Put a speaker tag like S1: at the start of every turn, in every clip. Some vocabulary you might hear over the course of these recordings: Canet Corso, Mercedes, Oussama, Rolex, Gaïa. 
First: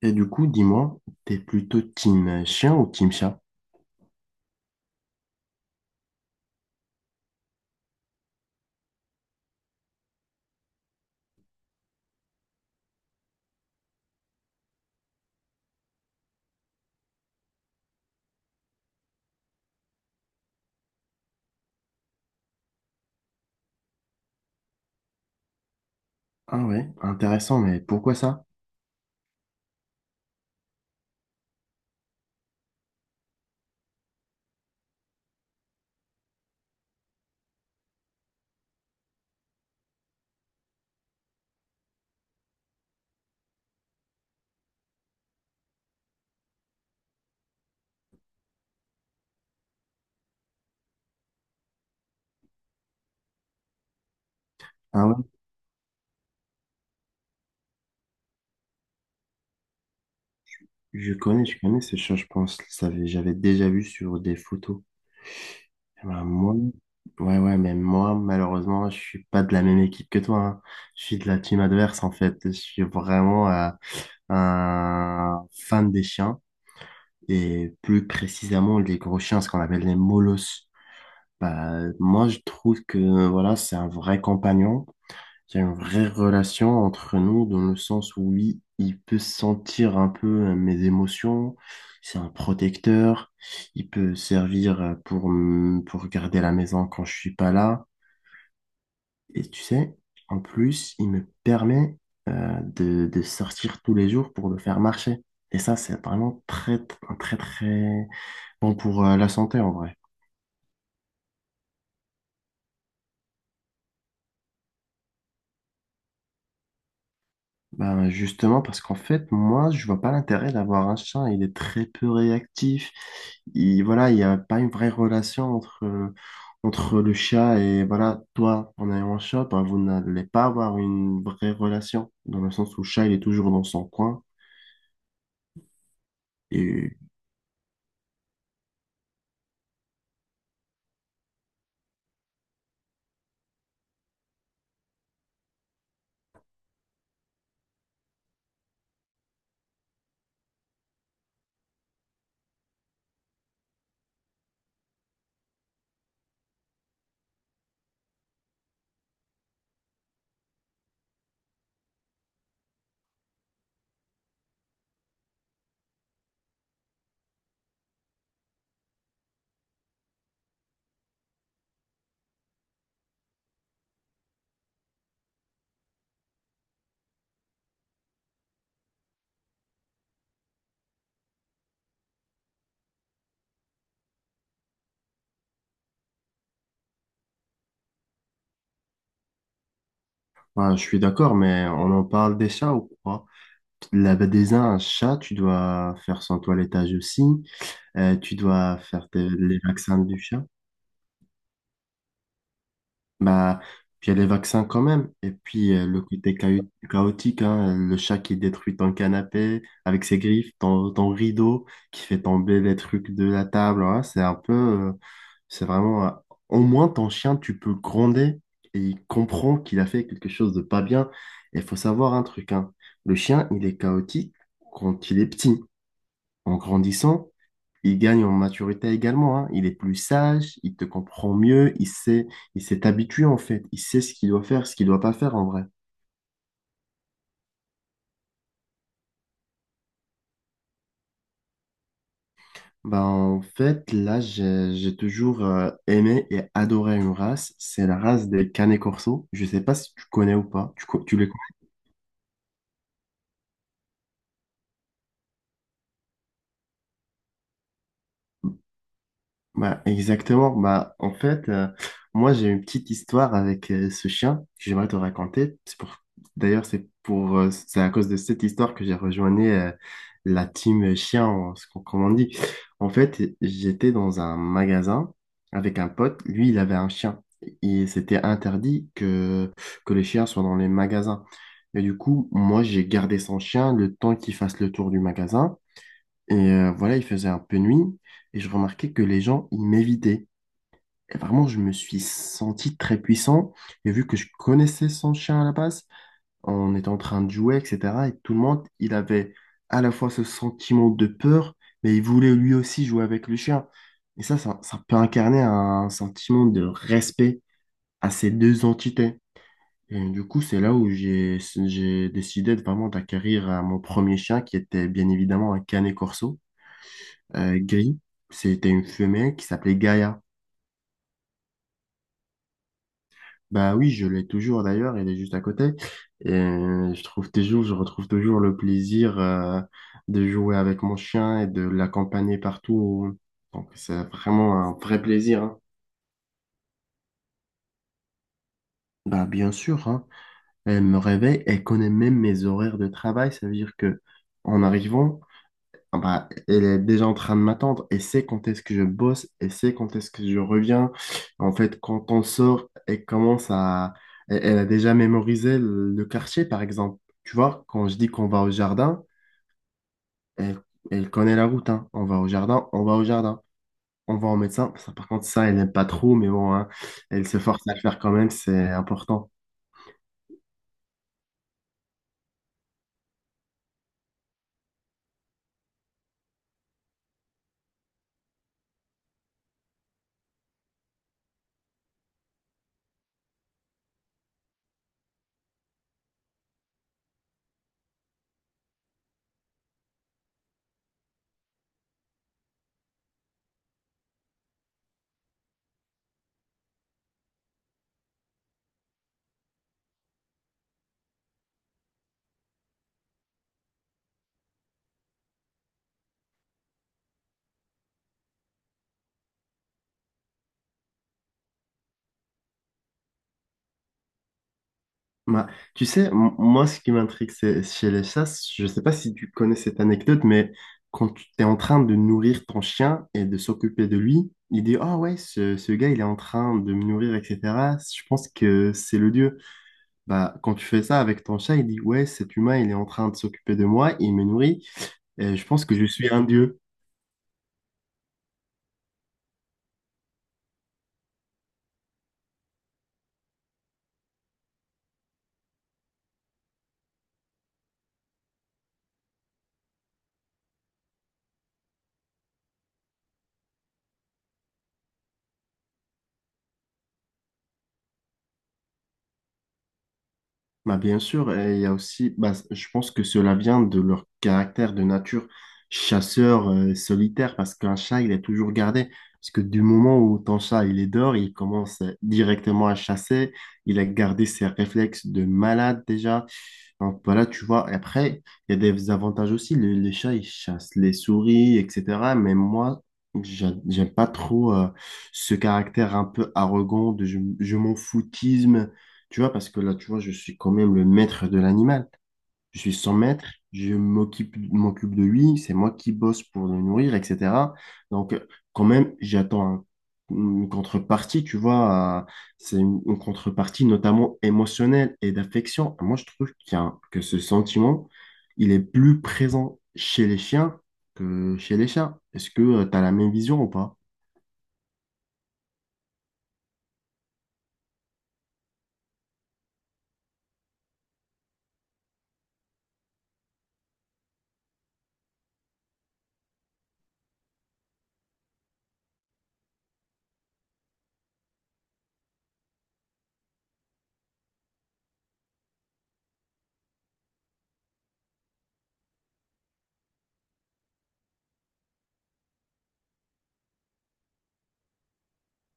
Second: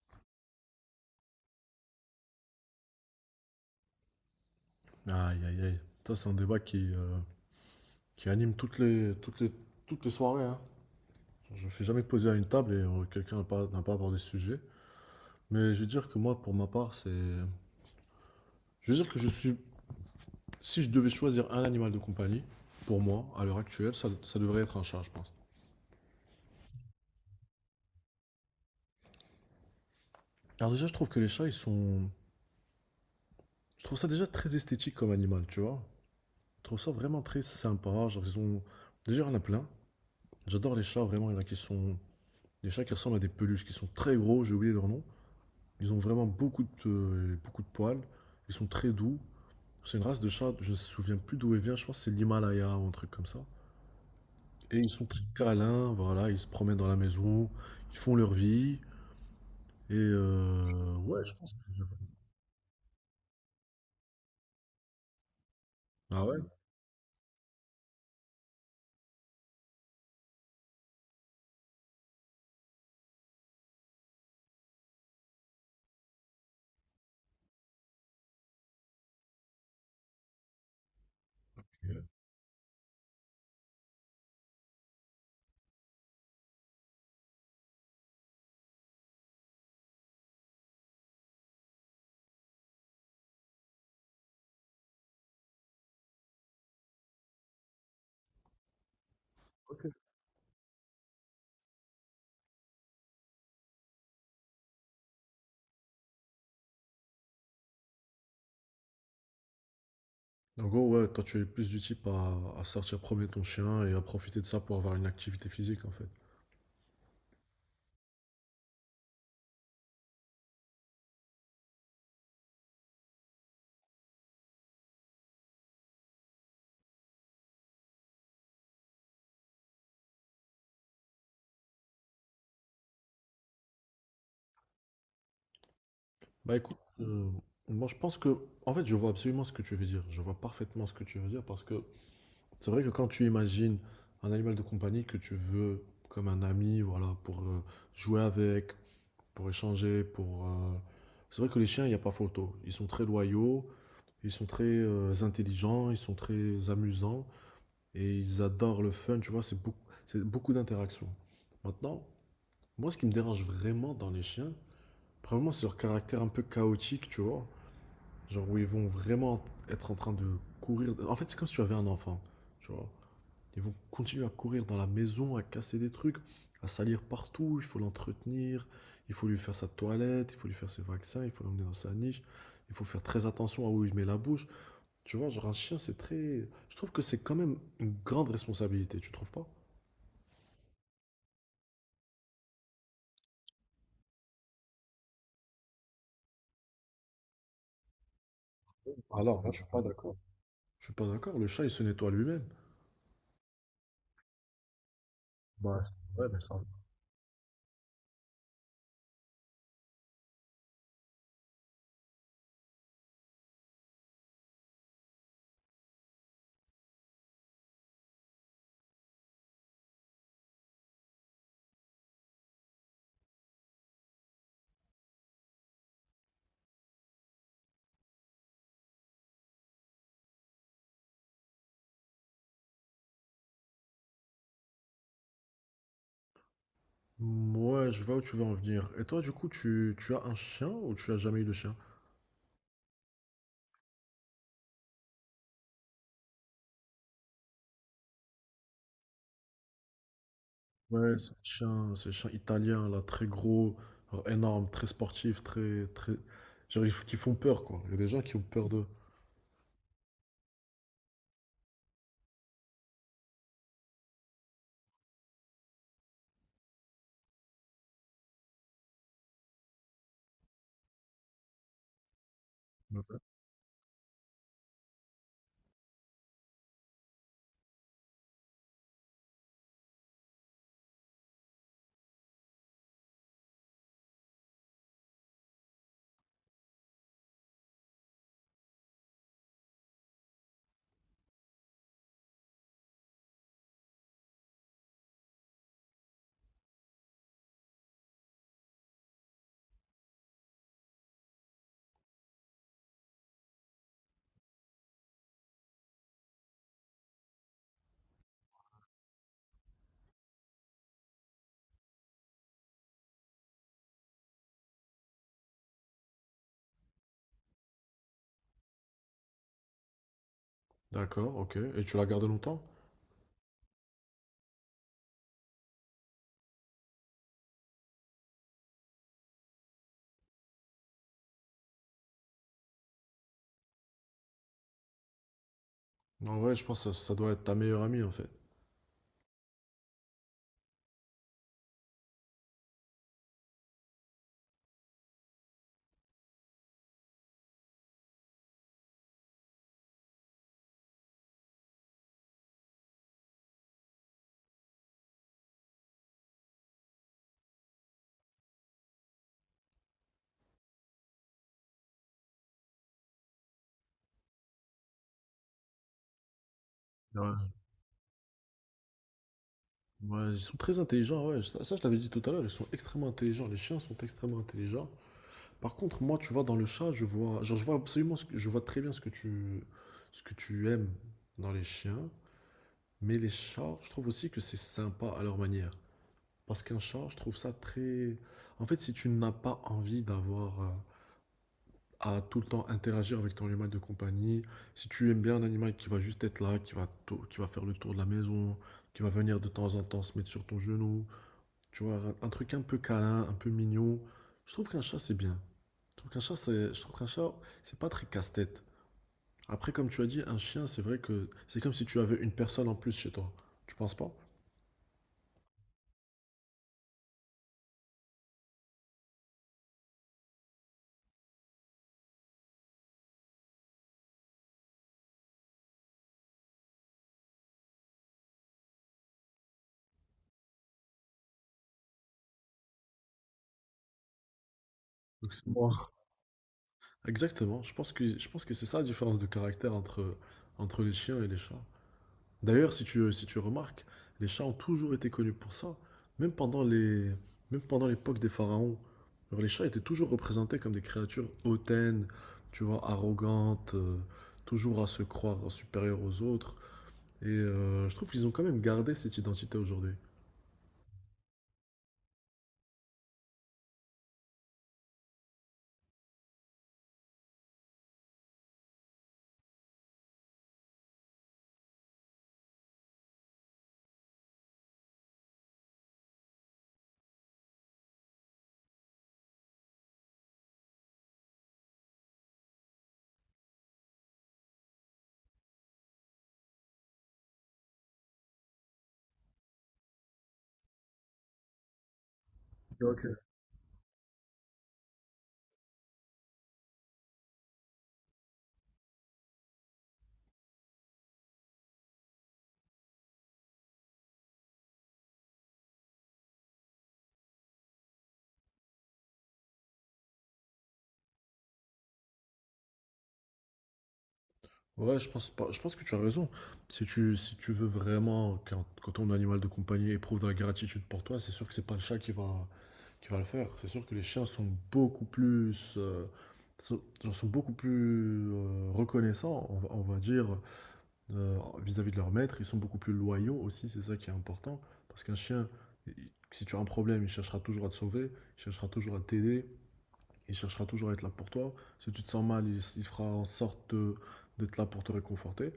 S1: Et du coup, dis-moi, t'es plutôt team chien ou team chat?
S2: Aïe, aïe, aïe. Ça, c'est un débat qui qui anime toutes les soirées, hein. Je ne suis jamais posé à une table et quelqu'un n'a pas abordé ce sujet. Mais je veux dire que moi, pour ma part, c'est... Je veux dire que je suis... Si je devais choisir un animal de compagnie, pour moi, à l'heure actuelle, ça devrait être un chat, je pense.
S1: Ah ouais, intéressant, mais pourquoi ça?
S2: Alors déjà, je trouve que les chats, ils sont... Je trouve ça déjà très esthétique comme animal, tu vois. Je trouve ça vraiment très sympa. Genre, ils ont... Déjà, il y en a plein. J'adore les chats, vraiment. Il y en a qui sont... Les chats qui ressemblent à des peluches, qui sont très gros, j'ai oublié leur nom. Ils ont vraiment beaucoup de poils. Ils sont très doux. C'est une race de chat, je ne me souviens plus d'où elle vient, je pense que c'est l'Himalaya ou un truc comme ça. Et ils sont
S1: Ah ouais,
S2: très câlins, voilà, ils se promènent dans la maison, ils font leur vie. Et ouais, je pense.
S1: je connais ce chat, je pense. J'avais déjà vu sur des photos.
S2: Ah
S1: Bah,
S2: ouais?
S1: moi, ouais, ouais, mais moi, malheureusement, je suis pas de la même équipe que toi, hein. Je suis de la team adverse, en fait. Je suis vraiment un fan des chiens et plus précisément les gros chiens, ce qu'on appelle les molosses. Bah, moi, je trouve que, voilà, c'est un vrai compagnon. Il y a une vraie relation entre nous dans le sens où oui, il peut sentir un peu mes émotions, c'est un protecteur, il peut servir pour, pour garder la maison quand je suis pas là. Et tu
S2: Ok.
S1: sais, en plus, il me permet de sortir tous les jours pour le faire marcher. Et ça, c'est vraiment très, un très, très bon pour la santé en vrai.
S2: En gros, ouais, toi tu es plus du type à sortir promener ton chien et à profiter de ça pour avoir une activité physique en fait.
S1: Ben justement, parce qu'en fait, moi, je vois pas l'intérêt d'avoir un chat. Il est très peu réactif. Il, voilà, il n'y a pas une vraie relation entre, entre le chat et voilà, toi, en ayant un chat, ben, vous n'allez pas avoir une vraie relation, dans le sens où le chat, il est toujours dans son coin.
S2: Bah écoute,
S1: Et
S2: moi je pense que, en fait je vois absolument ce que tu veux dire, je vois parfaitement ce que tu veux dire parce que c'est vrai que quand tu imagines un animal de compagnie que tu veux comme un ami, voilà, pour jouer avec, pour échanger, pour... c'est vrai que les chiens, il n'y a pas photo. Ils sont très loyaux, ils sont très intelligents, ils sont très amusants et ils adorent le fun, tu vois, c'est beaucoup d'interactions. Maintenant, moi, ce qui me dérange vraiment dans les chiens, probablement, c'est leur caractère un peu chaotique, tu vois. Genre où ils vont vraiment être en train de courir. En fait, c'est comme si tu avais un enfant, tu vois. Ils vont continuer à courir dans la maison, à casser des trucs, à salir partout. Il faut l'entretenir, il faut lui faire sa toilette, il faut lui faire ses vaccins, il faut l'emmener dans sa niche. Il faut faire très attention à où il met la bouche. Tu vois, genre un chien, c'est très. Je trouve que c'est quand même une grande responsabilité, tu trouves pas?
S1: ben, je suis d'accord, mais on en parle des chats ou quoi? Là, ben, déjà, un chat, tu dois faire son toilettage aussi. Tu dois faire
S2: Alors, moi, je
S1: les
S2: suis pas
S1: vaccins
S2: d'accord.
S1: du chat.
S2: Je suis pas d'accord, le chat, il se nettoie lui-même.
S1: Bah, puis il y a les vaccins quand même. Et puis
S2: Bah,
S1: le
S2: ouais,
S1: côté
S2: mais ça.
S1: chaotique, hein, le chat qui détruit ton canapé avec ses griffes, ton, ton rideau, qui fait tomber les trucs de la table. Hein, c'est un peu, c'est vraiment. Au moins, ton chien, tu peux gronder et il comprend qu'il a fait quelque chose de pas bien. Et il faut savoir un truc, hein, le chien, il est chaotique quand il est petit. En grandissant, il gagne en maturité également, hein. Il est plus sage, il te comprend mieux, il sait, il s'est habitué en fait, il sait ce qu'il doit faire, ce qu'il doit pas faire en vrai.
S2: Ouais, je vois où tu veux en venir. Et toi, du coup, tu as un chien ou tu as jamais eu de chien?
S1: Ben, en fait, là, j'ai toujours aimé et adoré une race, c'est la race des Canet Corso. Je sais pas si tu connais ou pas, tu, tu
S2: Ouais,
S1: les…
S2: c'est un chien italien, là, très gros, alors énorme, très sportif, très... Genre, qui font peur, quoi. Il y a des gens qui ont peur d'eux.
S1: Bah, exactement. Bah, en fait, moi, j'ai une petite histoire avec ce chien que j'aimerais te raconter. C'est pour… D'ailleurs, c'est pour, c'est à cause de cette histoire que j'ai rejoint la team chien, ce comme on dit. En
S2: Ok.
S1: fait, j'étais dans un magasin avec un pote. Lui, il avait un chien. Et c'était interdit que les chiens soient dans les magasins. Et du coup, moi, j'ai gardé son chien le temps qu'il fasse le tour du magasin. Et voilà, il faisait un peu nuit et je remarquais que les gens, ils m'évitaient. Et vraiment, je me suis senti très puissant. Et vu que je connaissais son chien à la base, on était en train de jouer, etc. Et tout le monde, il avait à la fois ce sentiment de peur, mais il voulait lui aussi jouer avec le chien. Et ça peut incarner un sentiment de respect à ces deux entités. Et du coup, c'est là où j'ai décidé de vraiment d'acquérir mon premier chien, qui était bien évidemment un Canet Corso gris. C'était une femelle qui s'appelait Gaïa.
S2: D'accord, ok. Et tu l'as gardé longtemps?
S1: Bah oui, je l'ai toujours d'ailleurs, elle est juste à côté. Et je trouve toujours, je retrouve toujours le plaisir de jouer avec mon chien et de l'accompagner partout. Donc c'est vraiment un vrai plaisir, hein.
S2: En vrai, je pense que ça doit être ta meilleure amie, en fait.
S1: Bah bien sûr, hein. Elle me réveille, elle connaît même mes horaires de travail, ça veut dire que en arrivant, ah bah, elle est déjà en train de m'attendre. Elle sait quand est-ce que je bosse, elle sait quand est-ce que je reviens. En fait, quand on sort, elle commence à… Elle, elle a déjà mémorisé le quartier, par exemple. Tu vois, quand je dis qu'on va au jardin, elle, elle connaît la route, hein. On va au jardin, on va au jardin. On va au médecin. Ça, par contre, ça, elle n'aime pas trop, mais bon, hein, elle se
S2: Ouais.
S1: force à le faire quand même, c'est important.
S2: Ouais, ils sont très intelligents, ouais. Ça, je l'avais dit tout à l'heure, ils sont extrêmement intelligents. Les chiens sont extrêmement intelligents. Par contre, moi, tu vois, dans le chat, je vois... Genre, je vois absolument ce que... Je vois très bien ce que tu aimes dans les chiens. Mais les chats, je trouve aussi que c'est sympa à leur manière. Parce qu'un chat, je trouve ça très... En fait, si tu n'as pas envie d'avoir à tout le temps interagir avec ton animal de compagnie, si tu aimes bien un animal qui va juste être là, qui va faire le tour de la maison, qui va venir de temps en temps se mettre sur ton genou, tu vois, un, truc un peu câlin, un peu mignon, je trouve qu'un chat, c'est bien. Je trouve qu'un chat, c'est pas très casse-tête. Après, comme tu as dit, un chien, c'est vrai que c'est comme si tu avais une personne en plus chez toi. Tu penses pas?
S1: Bah, tu sais, moi, ce qui m'intrigue, c'est chez les chasses, je ne sais pas si tu connais cette anecdote, mais quand tu es en train de nourrir ton chien et de s'occuper de lui, il dit, ah ouais, ce gars, il est en train de me nourrir, etc. Je pense que c'est le dieu. Bah, quand tu fais ça avec ton chat, il dit, ouais, cet humain, il est en train de s'occuper de moi, il me nourrit,
S2: Donc,
S1: et je
S2: c'est
S1: pense que je
S2: moi.
S1: suis un dieu.
S2: Exactement, je pense que c'est ça la différence de caractère entre, entre les chiens et les chats. D'ailleurs, si tu remarques, les chats ont toujours été connus pour ça, même pendant les, même pendant l'époque des pharaons. Alors, les chats étaient toujours représentés comme des créatures hautaines, tu vois, arrogantes, toujours à se croire supérieurs aux autres. Et je trouve qu'ils ont quand même gardé cette identité aujourd'hui.
S1: Bah, bien sûr, et il y a aussi, bah, je pense que cela vient de leur caractère de nature chasseur solitaire, parce qu'un chat, il est toujours gardé. Parce que du moment où ton chat, il est dehors, il commence directement à chasser, il a gardé ses réflexes de malade déjà. Donc voilà, tu vois, et après, il y a des avantages aussi. Les chats, ils chassent les souris, etc. Mais moi, j'aime pas trop ce caractère un peu arrogant de je m'en foutisme, tu vois, parce que là, tu vois, je suis quand même le maître de l'animal, je suis son maître, m'occupe de lui, c'est moi qui bosse pour le nourrir, etc. Donc, quand même, une contrepartie, tu vois, c'est une contrepartie notamment émotionnelle et d'affection. Moi, je trouve qu'il y a que ce sentiment, il est plus présent chez les chiens que chez les chats. Est-ce que tu as la même vision ou pas?
S2: Ouais, je pense pas, je pense que tu as raison. Si tu veux vraiment quand ton animal de compagnie éprouve de la gratitude pour toi, c'est sûr que c'est pas le chat qui va le faire. C'est sûr que les chiens sont sont, genre sont beaucoup plus reconnaissants, on va dire, vis-à-vis de leur maître. Ils sont beaucoup plus loyaux aussi, c'est ça qui est important. Parce qu'un chien, il- si tu as un problème, il cherchera toujours à te sauver, il cherchera toujours à t'aider, il cherchera toujours à être là pour toi. Si tu te sens mal, il fera en sorte de- d'être là pour te réconforter.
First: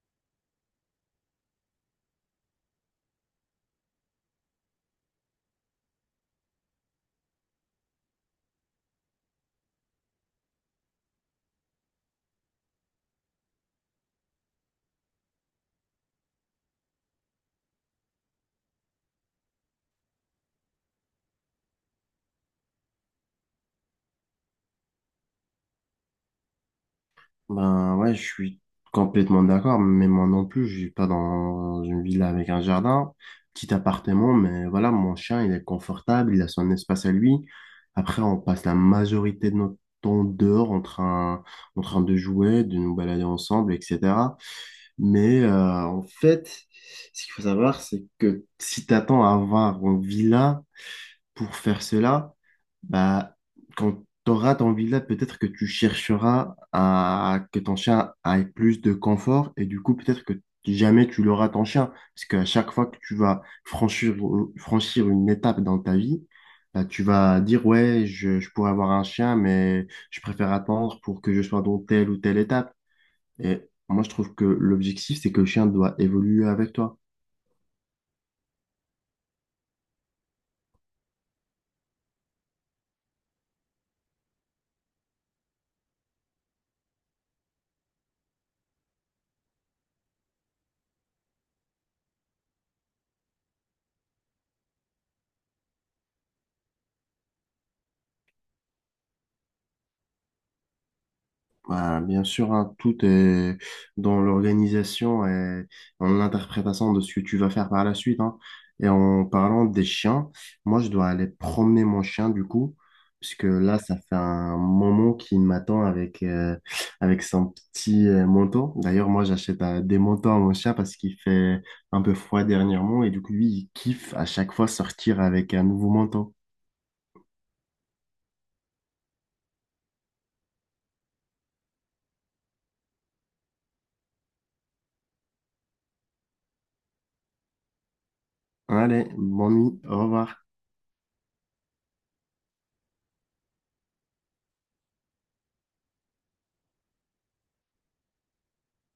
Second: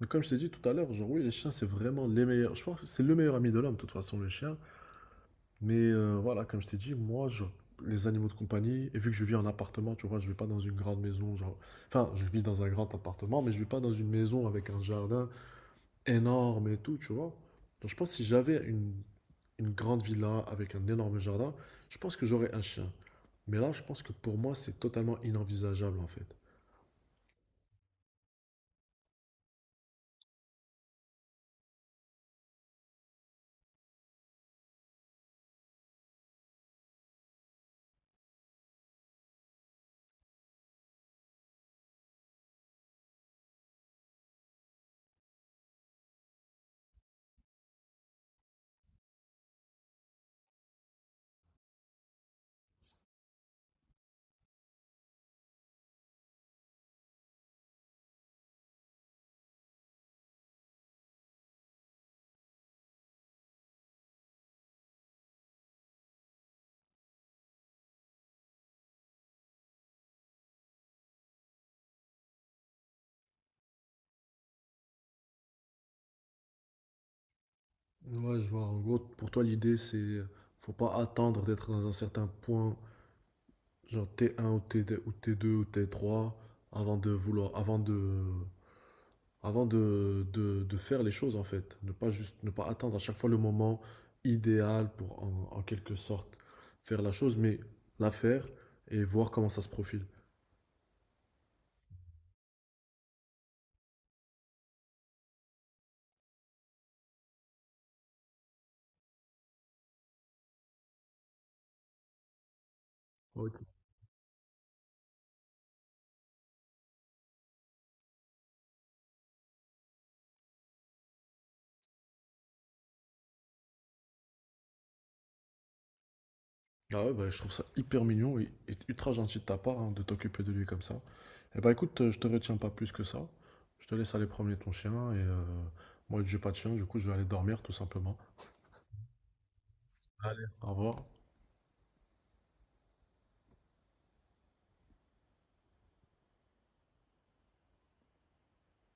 S2: Donc, comme je t'ai dit tout à l'heure, genre oui, les chiens, c'est vraiment les meilleurs. Je pense que c'est le meilleur ami de l'homme, de toute façon, le chien. Mais voilà, comme je t'ai dit, moi, je- les animaux de compagnie, et vu que je vis en appartement, tu vois, je ne vis pas dans une grande maison, genre... Enfin, je vis dans un grand appartement, mais je ne vis pas dans une maison avec un jardin énorme et tout, tu vois. Donc je pense que si j'avais une grande villa avec un énorme jardin, je pense que j'aurais un chien. Mais là, je pense que pour moi, c'est totalement inenvisageable, en fait.
S1: Ben ouais, je suis complètement d'accord, mais moi non plus, je vis pas dans une villa avec un jardin, petit appartement, mais voilà, mon chien, il est confortable, il a son espace à lui. Après, on passe la majorité de notre temps dehors en train de jouer, de nous balader ensemble, etc. Mais en fait, ce qu'il faut savoir, c'est que si t'attends à avoir une villa, pour faire cela, bah, quand tu auras ton villa, peut-être que tu chercheras à que ton chien ait plus de confort et du coup, peut-être que jamais tu l'auras ton chien. Parce qu'à chaque fois que tu vas franchir, franchir une étape dans ta vie, bah, tu vas dire, ouais, je pourrais avoir un chien, mais je préfère attendre pour que je sois dans telle ou telle étape. Et moi, je trouve que l'objectif, c'est que le chien doit évoluer avec toi.
S2: Ouais, je vois. En gros, pour toi, l'idée, c'est faut pas attendre d'être dans un certain point, genre T1 ou T2 ou T2 ou T3, avant de vouloir, avant de faire les choses en fait. Ne pas attendre à chaque fois le moment idéal pour en, en quelque sorte faire la chose, mais la faire et voir comment ça se profile.
S1: Bah, bien sûr, hein, tout est dans l'organisation et en interprétation de ce que tu vas faire par la suite, hein. Et en parlant des chiens, moi, je dois aller promener mon chien du coup, puisque là, ça fait un moment qu'il m'attend avec, avec son petit manteau. D'ailleurs, moi, j'achète des manteaux à mon chien parce qu'il fait un peu froid dernièrement et du coup, lui, il kiffe à chaque fois sortir avec un nouveau manteau.
S2: Ah ouais, bah, je trouve ça hyper mignon et ultra gentil de ta part hein, de t'occuper de lui comme ça. Et bah écoute, je te retiens pas plus que ça. Je te laisse aller promener ton chien et moi, j'ai pas de chien, du coup, je vais aller dormir tout simplement.
S1: Allez, bonne nuit, au
S2: Allez,
S1: revoir.
S2: au revoir.